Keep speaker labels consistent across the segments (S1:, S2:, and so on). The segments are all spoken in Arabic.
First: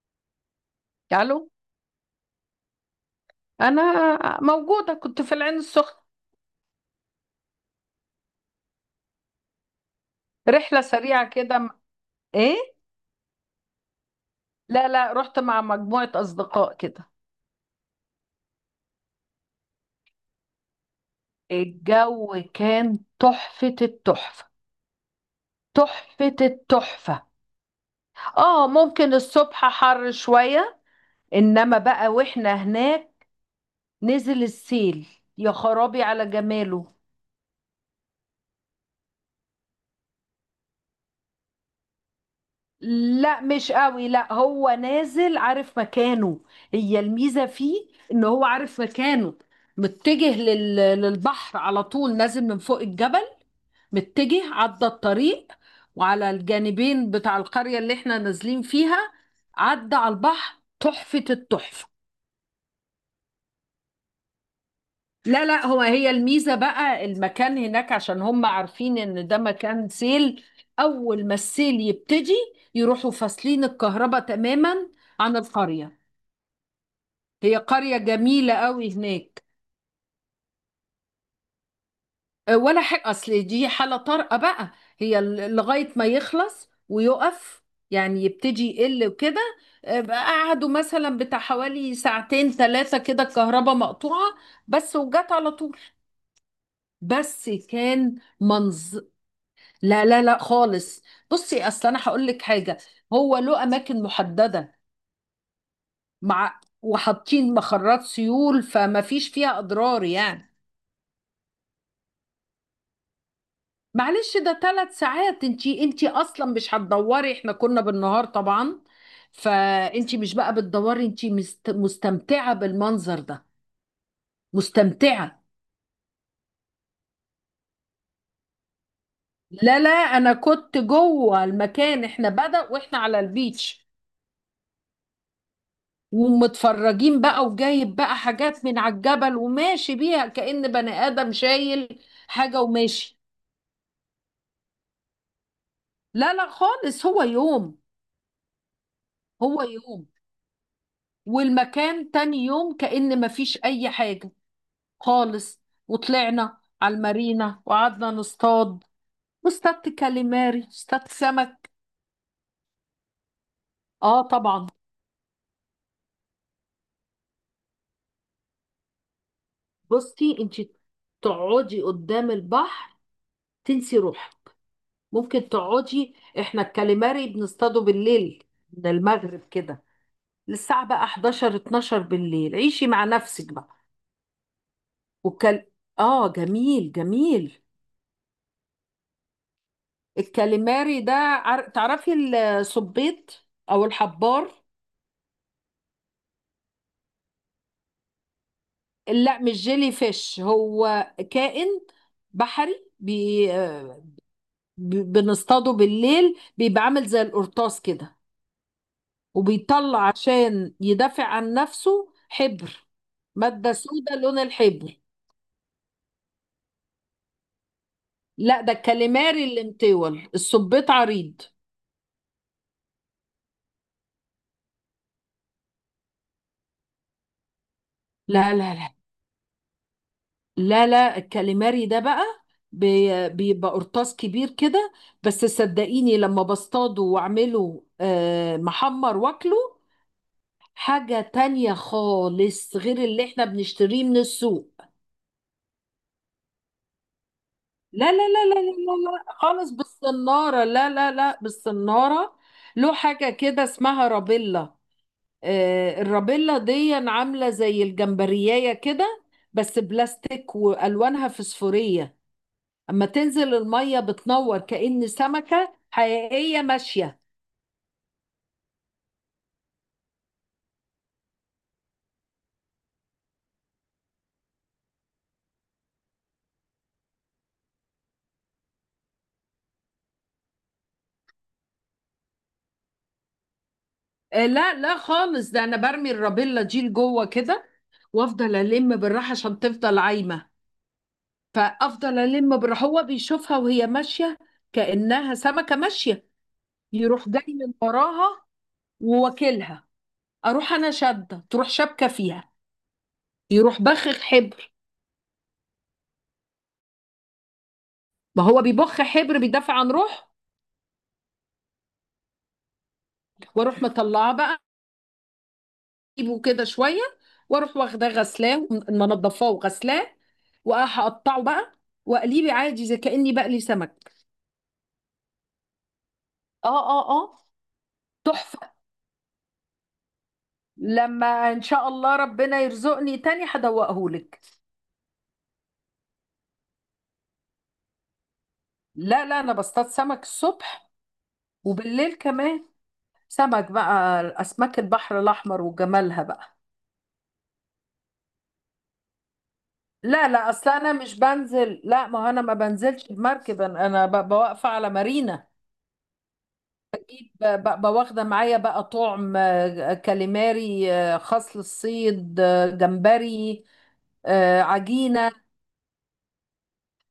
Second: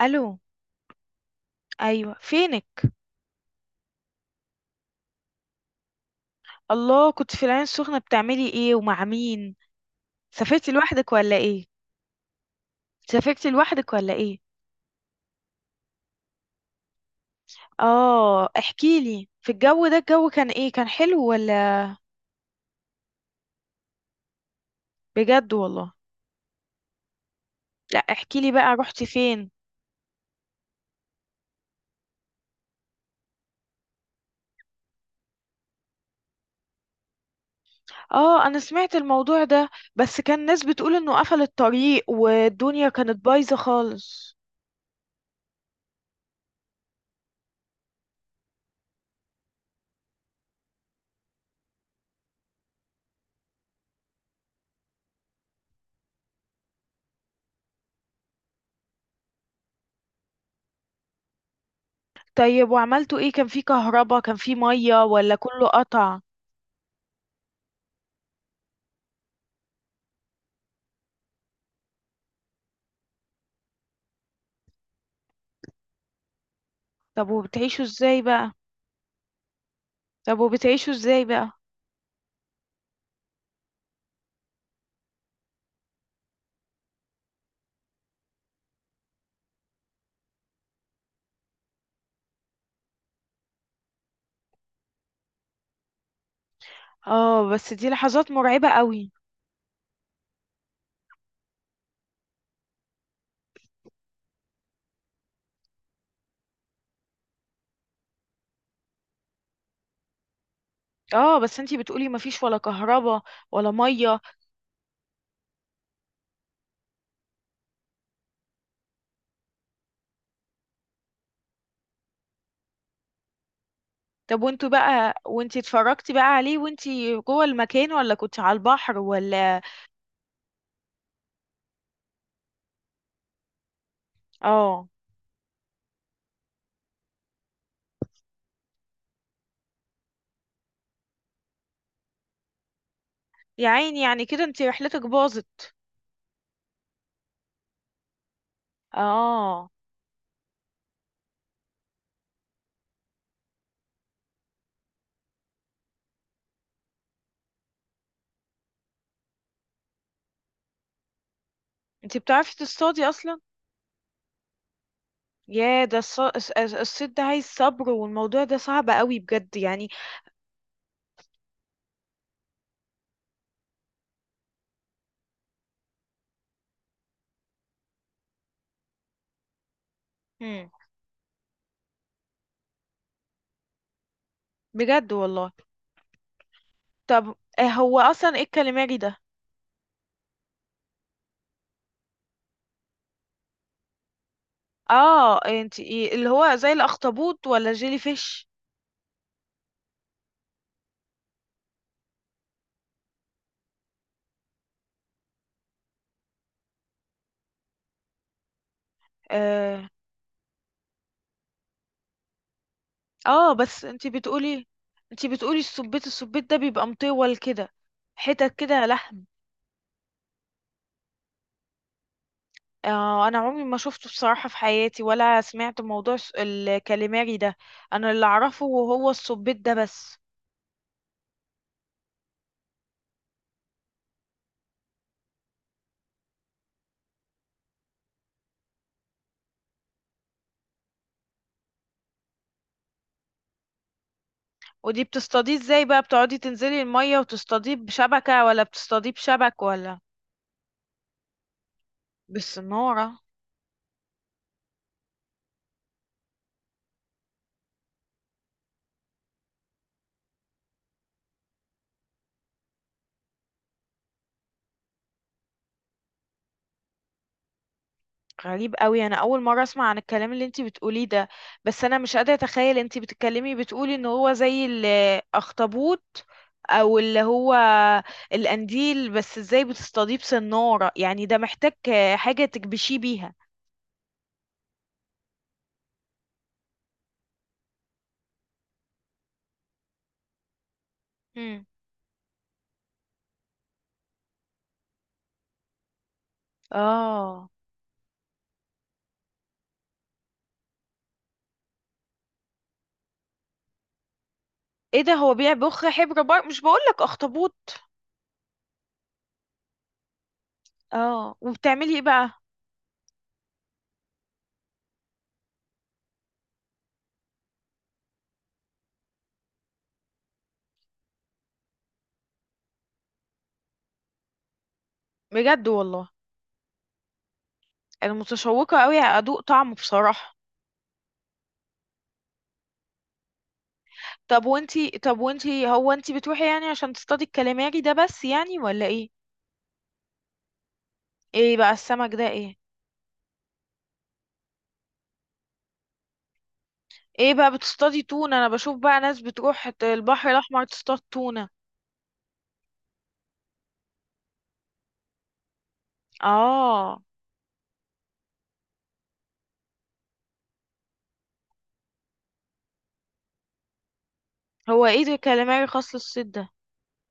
S1: الو.
S2: الو.
S1: ايوه، فينك؟
S2: انا موجوده، كنت في العين السخنه.
S1: الله، كنت في العين السخنه، بتعملي ايه ومع مين؟ سافرتي
S2: رحله
S1: لوحدك
S2: سريعه
S1: ولا
S2: كده.
S1: ايه؟
S2: ايه؟
S1: سافرتي لوحدك ولا ايه؟
S2: لا لا، رحت مع مجموعه اصدقاء كده.
S1: اه احكي لي، في الجو ده الجو كان ايه، كان حلو ولا؟
S2: الجو كان تحفه التحفه.
S1: بجد والله.
S2: تحفه التحفه.
S1: لا احكي لي
S2: اه،
S1: بقى، رحتي
S2: ممكن
S1: فين؟
S2: الصبح حر شويه، انما بقى واحنا هناك نزل السيل يا خرابي على جماله.
S1: اه انا سمعت الموضوع ده، بس كان ناس بتقول انه قفل الطريق والدنيا كانت
S2: لا
S1: بايظه
S2: مش قوي، لا
S1: خالص.
S2: هو نازل عارف مكانه. هي الميزة فيه ان هو عارف مكانه. متجه للبحر على طول، نازل من فوق الجبل، متجه عدى الطريق، وعلى الجانبين بتاع القرية اللي احنا نازلين فيها، عدى على البحر تحفة التحفة.
S1: طيب وعملتوا ايه، كان في كهرباء كان في ميه ولا
S2: لا لا،
S1: كله
S2: هي
S1: قطع؟
S2: الميزة بقى المكان هناك، عشان هم عارفين ان ده مكان سيل. اول ما السيل يبتدي يروحوا فاصلين الكهرباء تماما عن القرية.
S1: طب
S2: هي
S1: وبتعيشوا
S2: قرية
S1: ازاي بقى؟
S2: جميلة قوي هناك.
S1: طب وبتعيشوا ازاي بقى؟
S2: ولا حاجة، أصل دي حالة طارئة بقى. هي لغاية ما يخلص ويقف، يعني يبتدي يقل وكده. بقى قعدوا مثلا بتاع حوالي ساعتين 3 كده الكهرباء مقطوعة، بس وجت على طول.
S1: اه
S2: بس
S1: بس دي
S2: كان
S1: لحظات مرعبة
S2: منظر.
S1: قوي.
S2: لا لا لا خالص. بصي، أصل أنا هقول لك حاجة: هو له أماكن محددة، مع وحاطين مخرات سيول فما فيش فيها أضرار يعني.
S1: اه بس انتي بتقولي مفيش ولا كهرباء ولا مية.
S2: معلش، ده 3 ساعات، انتي اصلا مش هتدوري، احنا كنا بالنهار طبعا، فانتي مش بقى بتدوري، انتي مستمتعة بالمنظر ده.
S1: طب وانتوا بقى
S2: مستمتعة.
S1: وانتي اتفرجتي بقى عليه وانتي جوه المكان ولا كنت على البحر ولا؟
S2: لا لا، انا كنت جوه المكان، احنا بدأ واحنا على البيتش
S1: اه.
S2: ومتفرجين بقى، وجايب بقى حاجات من على الجبل وماشي بيها كأن بني آدم شايل حاجة وماشي.
S1: يا عيني، يعني كده انتي رحلتك باظت.
S2: لا لا خالص، هو يوم. هو
S1: اه.
S2: يوم. والمكان تاني يوم كأن مفيش أي حاجة خالص. وطلعنا على المارينا وقعدنا نصطاد، واصطادت كاليماري، اصطادت سمك.
S1: انتي بتعرفي تصطادي اصلا؟
S2: اه طبعا.
S1: يا ده الصيد ده عايز صبر، والموضوع ده صعب قوي بجد يعني.
S2: بصي انت، تقعدي قدام البحر، تنسي روحك، ممكن تقعدي. احنا الكاليماري بنصطاده بالليل، من المغرب كده
S1: مم.
S2: للساعة بقى 11 12 بالليل، عيشي مع نفسك بقى.
S1: بجد والله.
S2: وكال... اه، جميل
S1: طب
S2: جميل.
S1: هو اصلا ايه الكاليماري ده؟
S2: الكاليماري ده تعرفي، الصبيط او الحبار.
S1: اه انتي اللي هو زي الاخطبوط ولا جيلي فيش؟
S2: لا مش جيلي فيش، هو كائن بحري بنصطاده بالليل، بيبقى عامل زي القرطاس كده،
S1: آه.
S2: وبيطلع عشان يدافع عن نفسه حبر.
S1: اه
S2: مادة
S1: بس انتي
S2: سودة لون
S1: بتقولي
S2: الحبر.
S1: انتي بتقولي السبيت، السبيت ده بيبقى مطول كده، حتت
S2: لا ده
S1: كده لحم؟
S2: الكاليماري اللي مطول، السبيط عريض.
S1: آه انا عمري ما شفته بصراحة في حياتي، ولا سمعت موضوع الكاليماري ده. انا اللي
S2: لا
S1: اعرفه
S2: لا لا
S1: هو السبيت ده بس.
S2: لا لا، الكاليماري ده بقى بيبقى قرطاس كبير كده. بس صدقيني، لما بصطاده واعمله محمر واكله، حاجة تانية خالص غير اللي احنا بنشتريه من السوق.
S1: ودي بتصطاديه ازاي بقى، بتقعدي تنزلي المية وتصطاديه
S2: لا لا
S1: بشبكة
S2: لا لا لا
S1: ولا
S2: لا
S1: بتصطاديه
S2: لا
S1: بشبك
S2: خالص،
S1: ولا؟
S2: بالصنارة، لا لا لا، بالصنارة. له
S1: بالصنارة.
S2: حاجة كده اسمها رابيلا. الرابيلا دي عاملة زي الجمبرياية كده، بس بلاستيك وألوانها فسفورية، أما تنزل المية بتنور كأن سمكة حقيقية ماشية.
S1: غريب قوي، انا اول مره اسمع عن الكلام اللي انتي بتقوليه ده. بس انا مش قادره اتخيل، انتي بتتكلمي بتقولي ان هو زي الاخطبوط او اللي هو القنديل، بس ازاي بتصطاديه بسناره؟ يعني ده محتاج حاجه تكبشيه بيها.
S2: لا لا خالص، ده أنا برمي الرابيلا دي لجوه كده وأفضل ألم بالراحة عشان تفضل عايمة.
S1: مم.
S2: فافضل الم بر، هو بيشوفها وهي ماشيه كانها سمكه ماشيه، يروح جاي
S1: اه.
S2: من وراها وواكلها، اروح انا شاده، تروح شابكه فيها، يروح بخخ حبر.
S1: ايه ده، هو بيبخ حبر؟ بر مش بقولك اخطبوط.
S2: ما هو بيبخ حبر بيدافع عن روحه.
S1: اه وبتعملي ايه بقى؟
S2: واروح مطلعه بقى، اجيبه كده شويه، واروح واخداه غسلاه منضفاه وغسلاه، وهقطعه بقى واقليه عادي زي كاني بقلي سمك.
S1: بجد والله.
S2: اه اه اه.
S1: انا
S2: تحفه،
S1: متشوقه قوي ادوق طعمه بصراحه.
S2: لما ان شاء الله ربنا يرزقني تاني هدوقهولك.
S1: طب وانتي، طب وانتي، هو انتي بتروحي يعني عشان تصطادي الكلاماري ده بس يعني ولا ايه؟
S2: لا لا، انا بصطاد سمك الصبح
S1: ايه بقى السمك
S2: وبالليل
S1: ده ايه؟
S2: كمان. سمك بقى، اسماك البحر الاحمر وجمالها بقى.
S1: ايه بقى، بتصطادي تونة؟ انا بشوف بقى ناس بتروح
S2: لا
S1: البحر
S2: لا،
S1: الاحمر
S2: اصل انا
S1: تصطاد
S2: مش
S1: تونة.
S2: بنزل، لا ما هو انا ما بنزلش بمركب، انا بوقف على مارينا،
S1: اه.
S2: بواخده معايا بقى طعم كاليماري، خاص للصيد، جمبري،
S1: هو ايه ده
S2: عجينه.
S1: كاليماري خاص للصيد ده؟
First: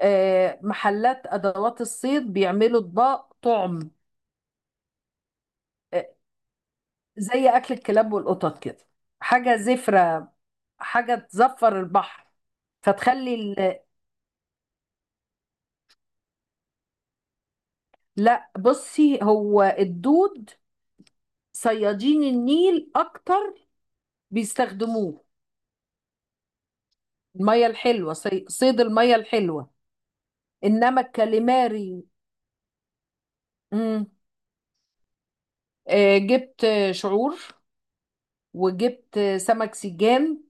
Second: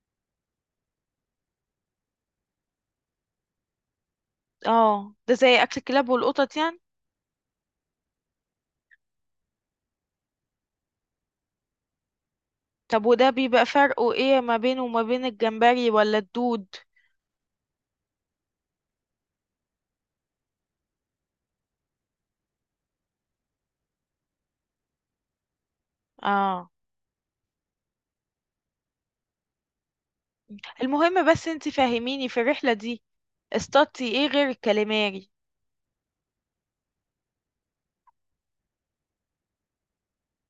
S2: محلات ادوات الصيد بيعملوا اطباق طعم.
S1: اه ده زي اكل
S2: آه،
S1: الكلاب والقطط يعني؟
S2: زي اكل الكلاب والقطط كده، حاجه زفره، حاجة تزفر البحر،
S1: طب وده
S2: فتخلي
S1: بيبقى فرقه ايه ما بينه وما بين الجمبري ولا الدود؟
S2: لا بصي، هو الدود صيادين النيل أكتر بيستخدموه،
S1: اه.
S2: المية الحلوة، صيد المية الحلوة، إنما
S1: المهم بس انت
S2: الكاليماري.
S1: فاهميني، في الرحلة دي اصطادتي
S2: مم.
S1: ايه غير الكاليماري؟
S2: آه، جبت شعور، وجبت سمك سجان،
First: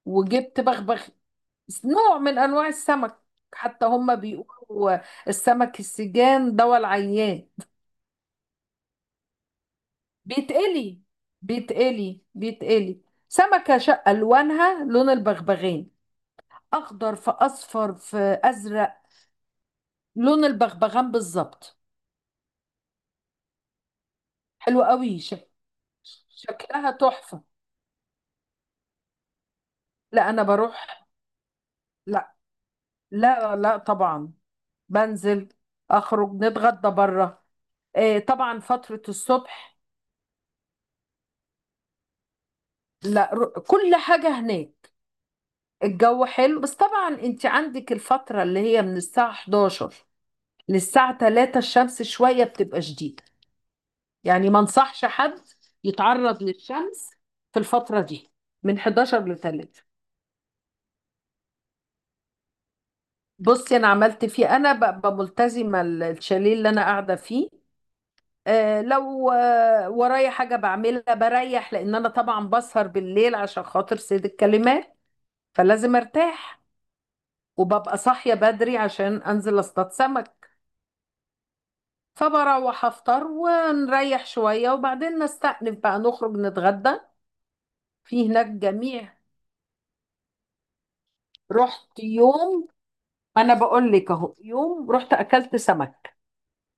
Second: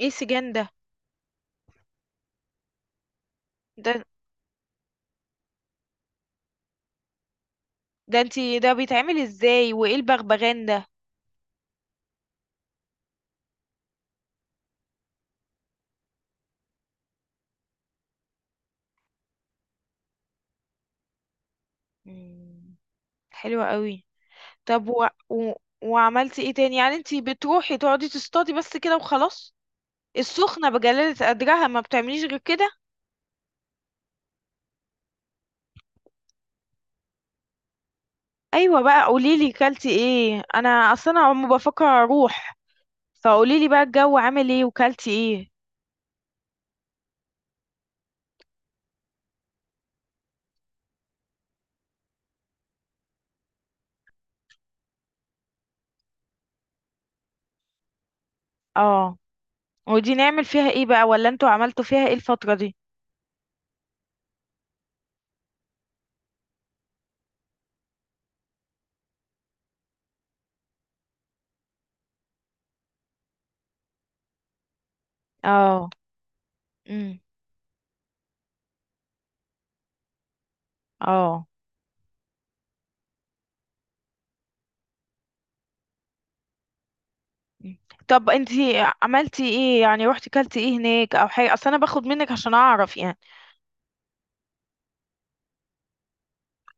S1: ايه سجان
S2: وجبت
S1: ده؟
S2: بغبغ، نوع من أنواع السمك. حتى
S1: ده
S2: هم بيقولوا السمك السجان دوا العيان.
S1: ده انت، ده بيتعمل ازاي، وايه البغبغان ده؟
S2: بيتقلي بيتقلي بيتقلي، سمكة شقة لونها لون البغبغان، أخضر في أصفر في أزرق، لون البغبغان بالظبط.
S1: مم، حلوة قوي.
S2: حلو
S1: طب
S2: قوي،
S1: وعملتي ايه تاني؟
S2: شكلها
S1: يعني انتي
S2: تحفة.
S1: بتروحي تقعدي تصطادي بس كده وخلاص؟
S2: لا أنا
S1: السخنة
S2: بروح،
S1: بجلالة قدرها ما بتعمليش
S2: لا
S1: غير كده؟
S2: لا لا طبعا، بنزل أخرج نتغدى بره، آه طبعا
S1: ايوه
S2: فترة
S1: بقى، قوليلي
S2: الصبح.
S1: كلتي ايه، انا اصلا عم بفكر اروح.
S2: لا
S1: فقوليلي بقى
S2: كل
S1: الجو
S2: حاجة
S1: عامل ايه
S2: هناك.
S1: وكلتي ايه.
S2: الجو حلو، بس طبعا انت عندك الفترة اللي هي من الساعة 11 للساعة 3 الشمس شوية بتبقى شديدة، يعني ما انصحش حد يتعرض للشمس في الفترة دي، من
S1: اه.
S2: 11 ل 3.
S1: ودي نعمل فيها ايه بقى، ولا انتوا عملتوا فيها ايه الفترة دي؟
S2: بصي انا عملت فيه، انا ببقى ملتزمة الشاليه اللي انا قاعدة فيه. لو ورايا حاجة بعملها، بريح، لان انا طبعا بسهر بالليل عشان خاطر سيد الكلمات،
S1: اه.
S2: فلازم ارتاح.
S1: امم.
S2: وببقى صاحية بدري عشان انزل اصطاد سمك،
S1: اه.
S2: فبروح افطر ونريح شوية، وبعدين نستأنف بقى نخرج نتغدى.
S1: مم.
S2: في
S1: طب
S2: هناك
S1: انتي
S2: جميع.
S1: عملتي ايه يعني، روحتي كلتي ايه هناك او حاجة؟ اصل انا
S2: رحت
S1: باخد منك عشان
S2: يوم،
S1: اعرف يعني.
S2: ما انا بقول لك اهو يوم. رحت اكلت سمك،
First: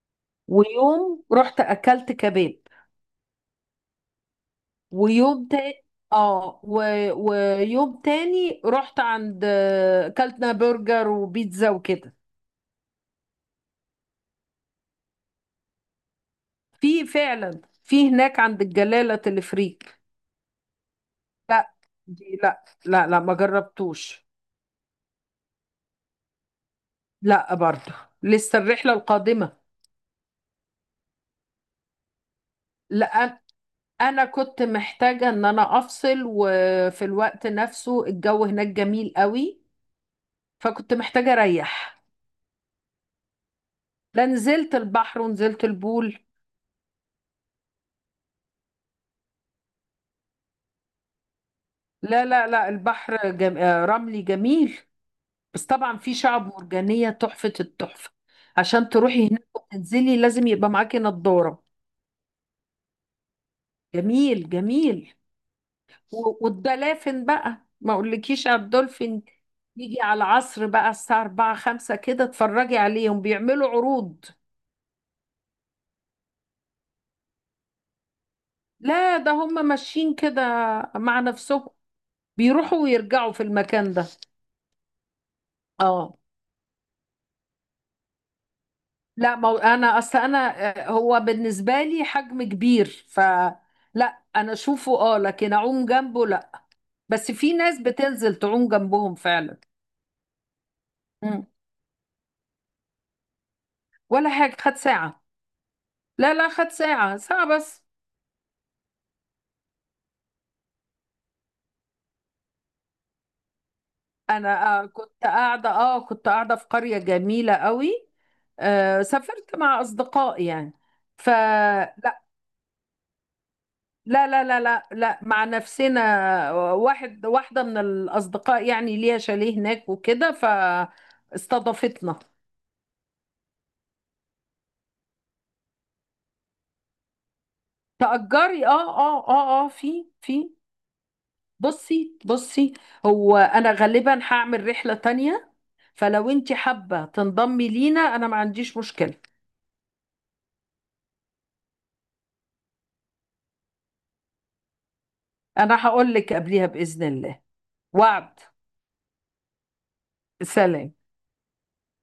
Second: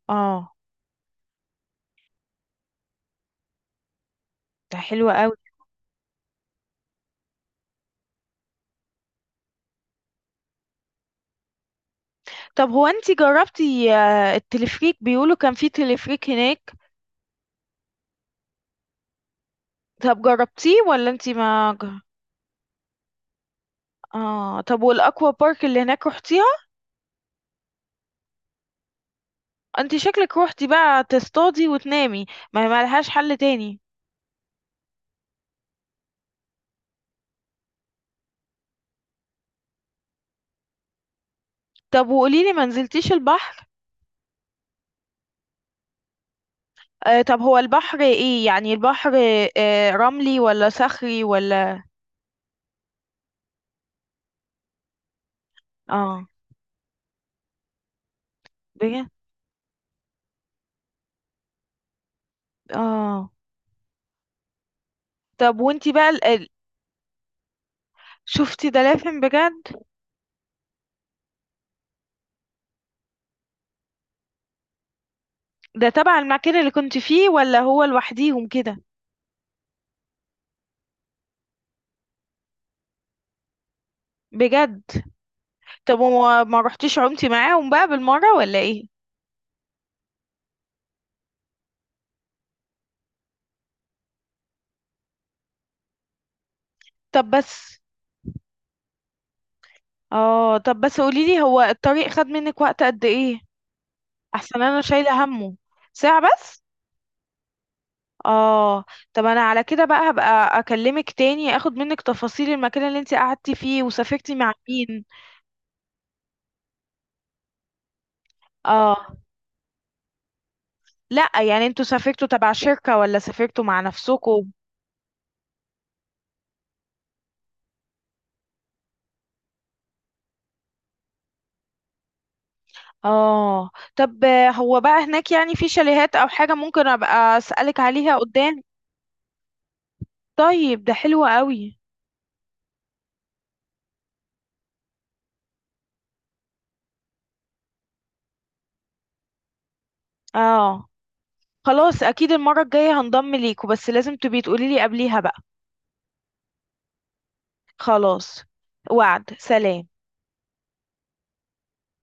S1: اه.
S2: ويوم رحت اكلت كباب،
S1: ده حلو قوي.
S2: ويوم تاني، اه و... ويوم تاني رحت عند اكلتنا برجر وبيتزا وكده.
S1: طب هو انتي جربتي التلفريك، بيقولوا كان في تلفريك هناك.
S2: في، فعلا في هناك عند الجلالة تلفريك.
S1: طب جربتيه ولا انتي
S2: لا
S1: ما ج-
S2: دي، لا لا لا، ما جربتوش.
S1: اه. طب والاكوا بارك اللي هناك روحتيها؟
S2: لا، برضه لسه الرحلة القادمة.
S1: انتي شكلك روحتي بقى تصطادي وتنامي، ما هي ملهاش حل
S2: لا
S1: تاني.
S2: انا كنت محتاجة ان انا افصل، وفي الوقت نفسه الجو هناك جميل قوي، فكنت محتاجة اريح.
S1: طب وقوليلي، ما نزلتيش البحر؟
S2: لا نزلت البحر ونزلت البول.
S1: آه. طب هو البحر ايه يعني، البحر آه رملي ولا صخري ولا؟
S2: لا لا لا، البحر جم... آه، رملي جميل، بس طبعا في
S1: اه.
S2: شعب مرجانية تحفة التحفة. عشان
S1: بجد؟
S2: تروحي هناك وتنزلي لازم يبقى معاكي نضارة.
S1: اه.
S2: جميل جميل.
S1: طب وانتي بقى
S2: والدلافين بقى، ما اقولكيش على
S1: شفتي دلافين
S2: الدولفين.
S1: بجد؟
S2: يجي على العصر بقى الساعة 4 5 كده، اتفرجي عليهم بيعملوا عروض.
S1: ده تبع المكان اللي كنت فيه ولا هو لوحديهم كده؟
S2: لا ده هم ماشيين كده مع نفسهم، بيروحوا ويرجعوا في المكان ده.
S1: بجد. طب
S2: اه.
S1: وما ما رحتيش عمتي معاهم بقى بالمرة ولا ايه؟
S2: لا ما هو انا، اصل انا، هو بالنسبه لي حجم كبير، ف لا انا اشوفه اه، لكن اعوم جنبه لا،
S1: طب
S2: بس في
S1: بس،
S2: ناس بتنزل تعوم جنبهم فعلا.
S1: اه طب بس قوليلي،
S2: مم.
S1: هو الطريق خد منك وقت قد ايه؟
S2: ولا حاجه،
S1: احسن
S2: خد
S1: انا
S2: ساعه.
S1: شايلة همه. ساعة
S2: لا لا،
S1: بس؟
S2: خد ساعه، ساعه بس.
S1: اه. طب انا على كده بقى، هبقى اكلمك تاني اخد منك تفاصيل المكان اللي انت قعدتي فيه وسافرتي مع
S2: انا
S1: مين.
S2: كنت قاعده في قريه جميله قوي.
S1: اه.
S2: سافرت مع اصدقاء يعني. ف
S1: لا يعني انتوا سافرتوا تبع شركة ولا سافرتوا مع
S2: لا لا
S1: نفسكم؟
S2: لا لا لا، مع نفسنا. واحدة من الأصدقاء يعني ليها شاليه هناك وكده فاستضافتنا.
S1: اه. طب هو بقى هناك يعني في شاليهات او حاجة ممكن ابقى اسألك عليها قدام؟
S2: تأجري اه، اه اه اه، في.
S1: طيب ده حلو قوي.
S2: بصي بصي، هو أنا غالبا هعمل رحلة تانية، فلو انت حابة تنضمي لينا أنا ما عنديش مشكلة.
S1: اه. خلاص اكيد المرة الجاية هنضم ليكوا، بس لازم تبقي تقولي لي قبليها بقى.
S2: أنا هقول لك قبليها بإذن الله. وعد.
S1: خلاص. وعد. سلام.
S2: سلام.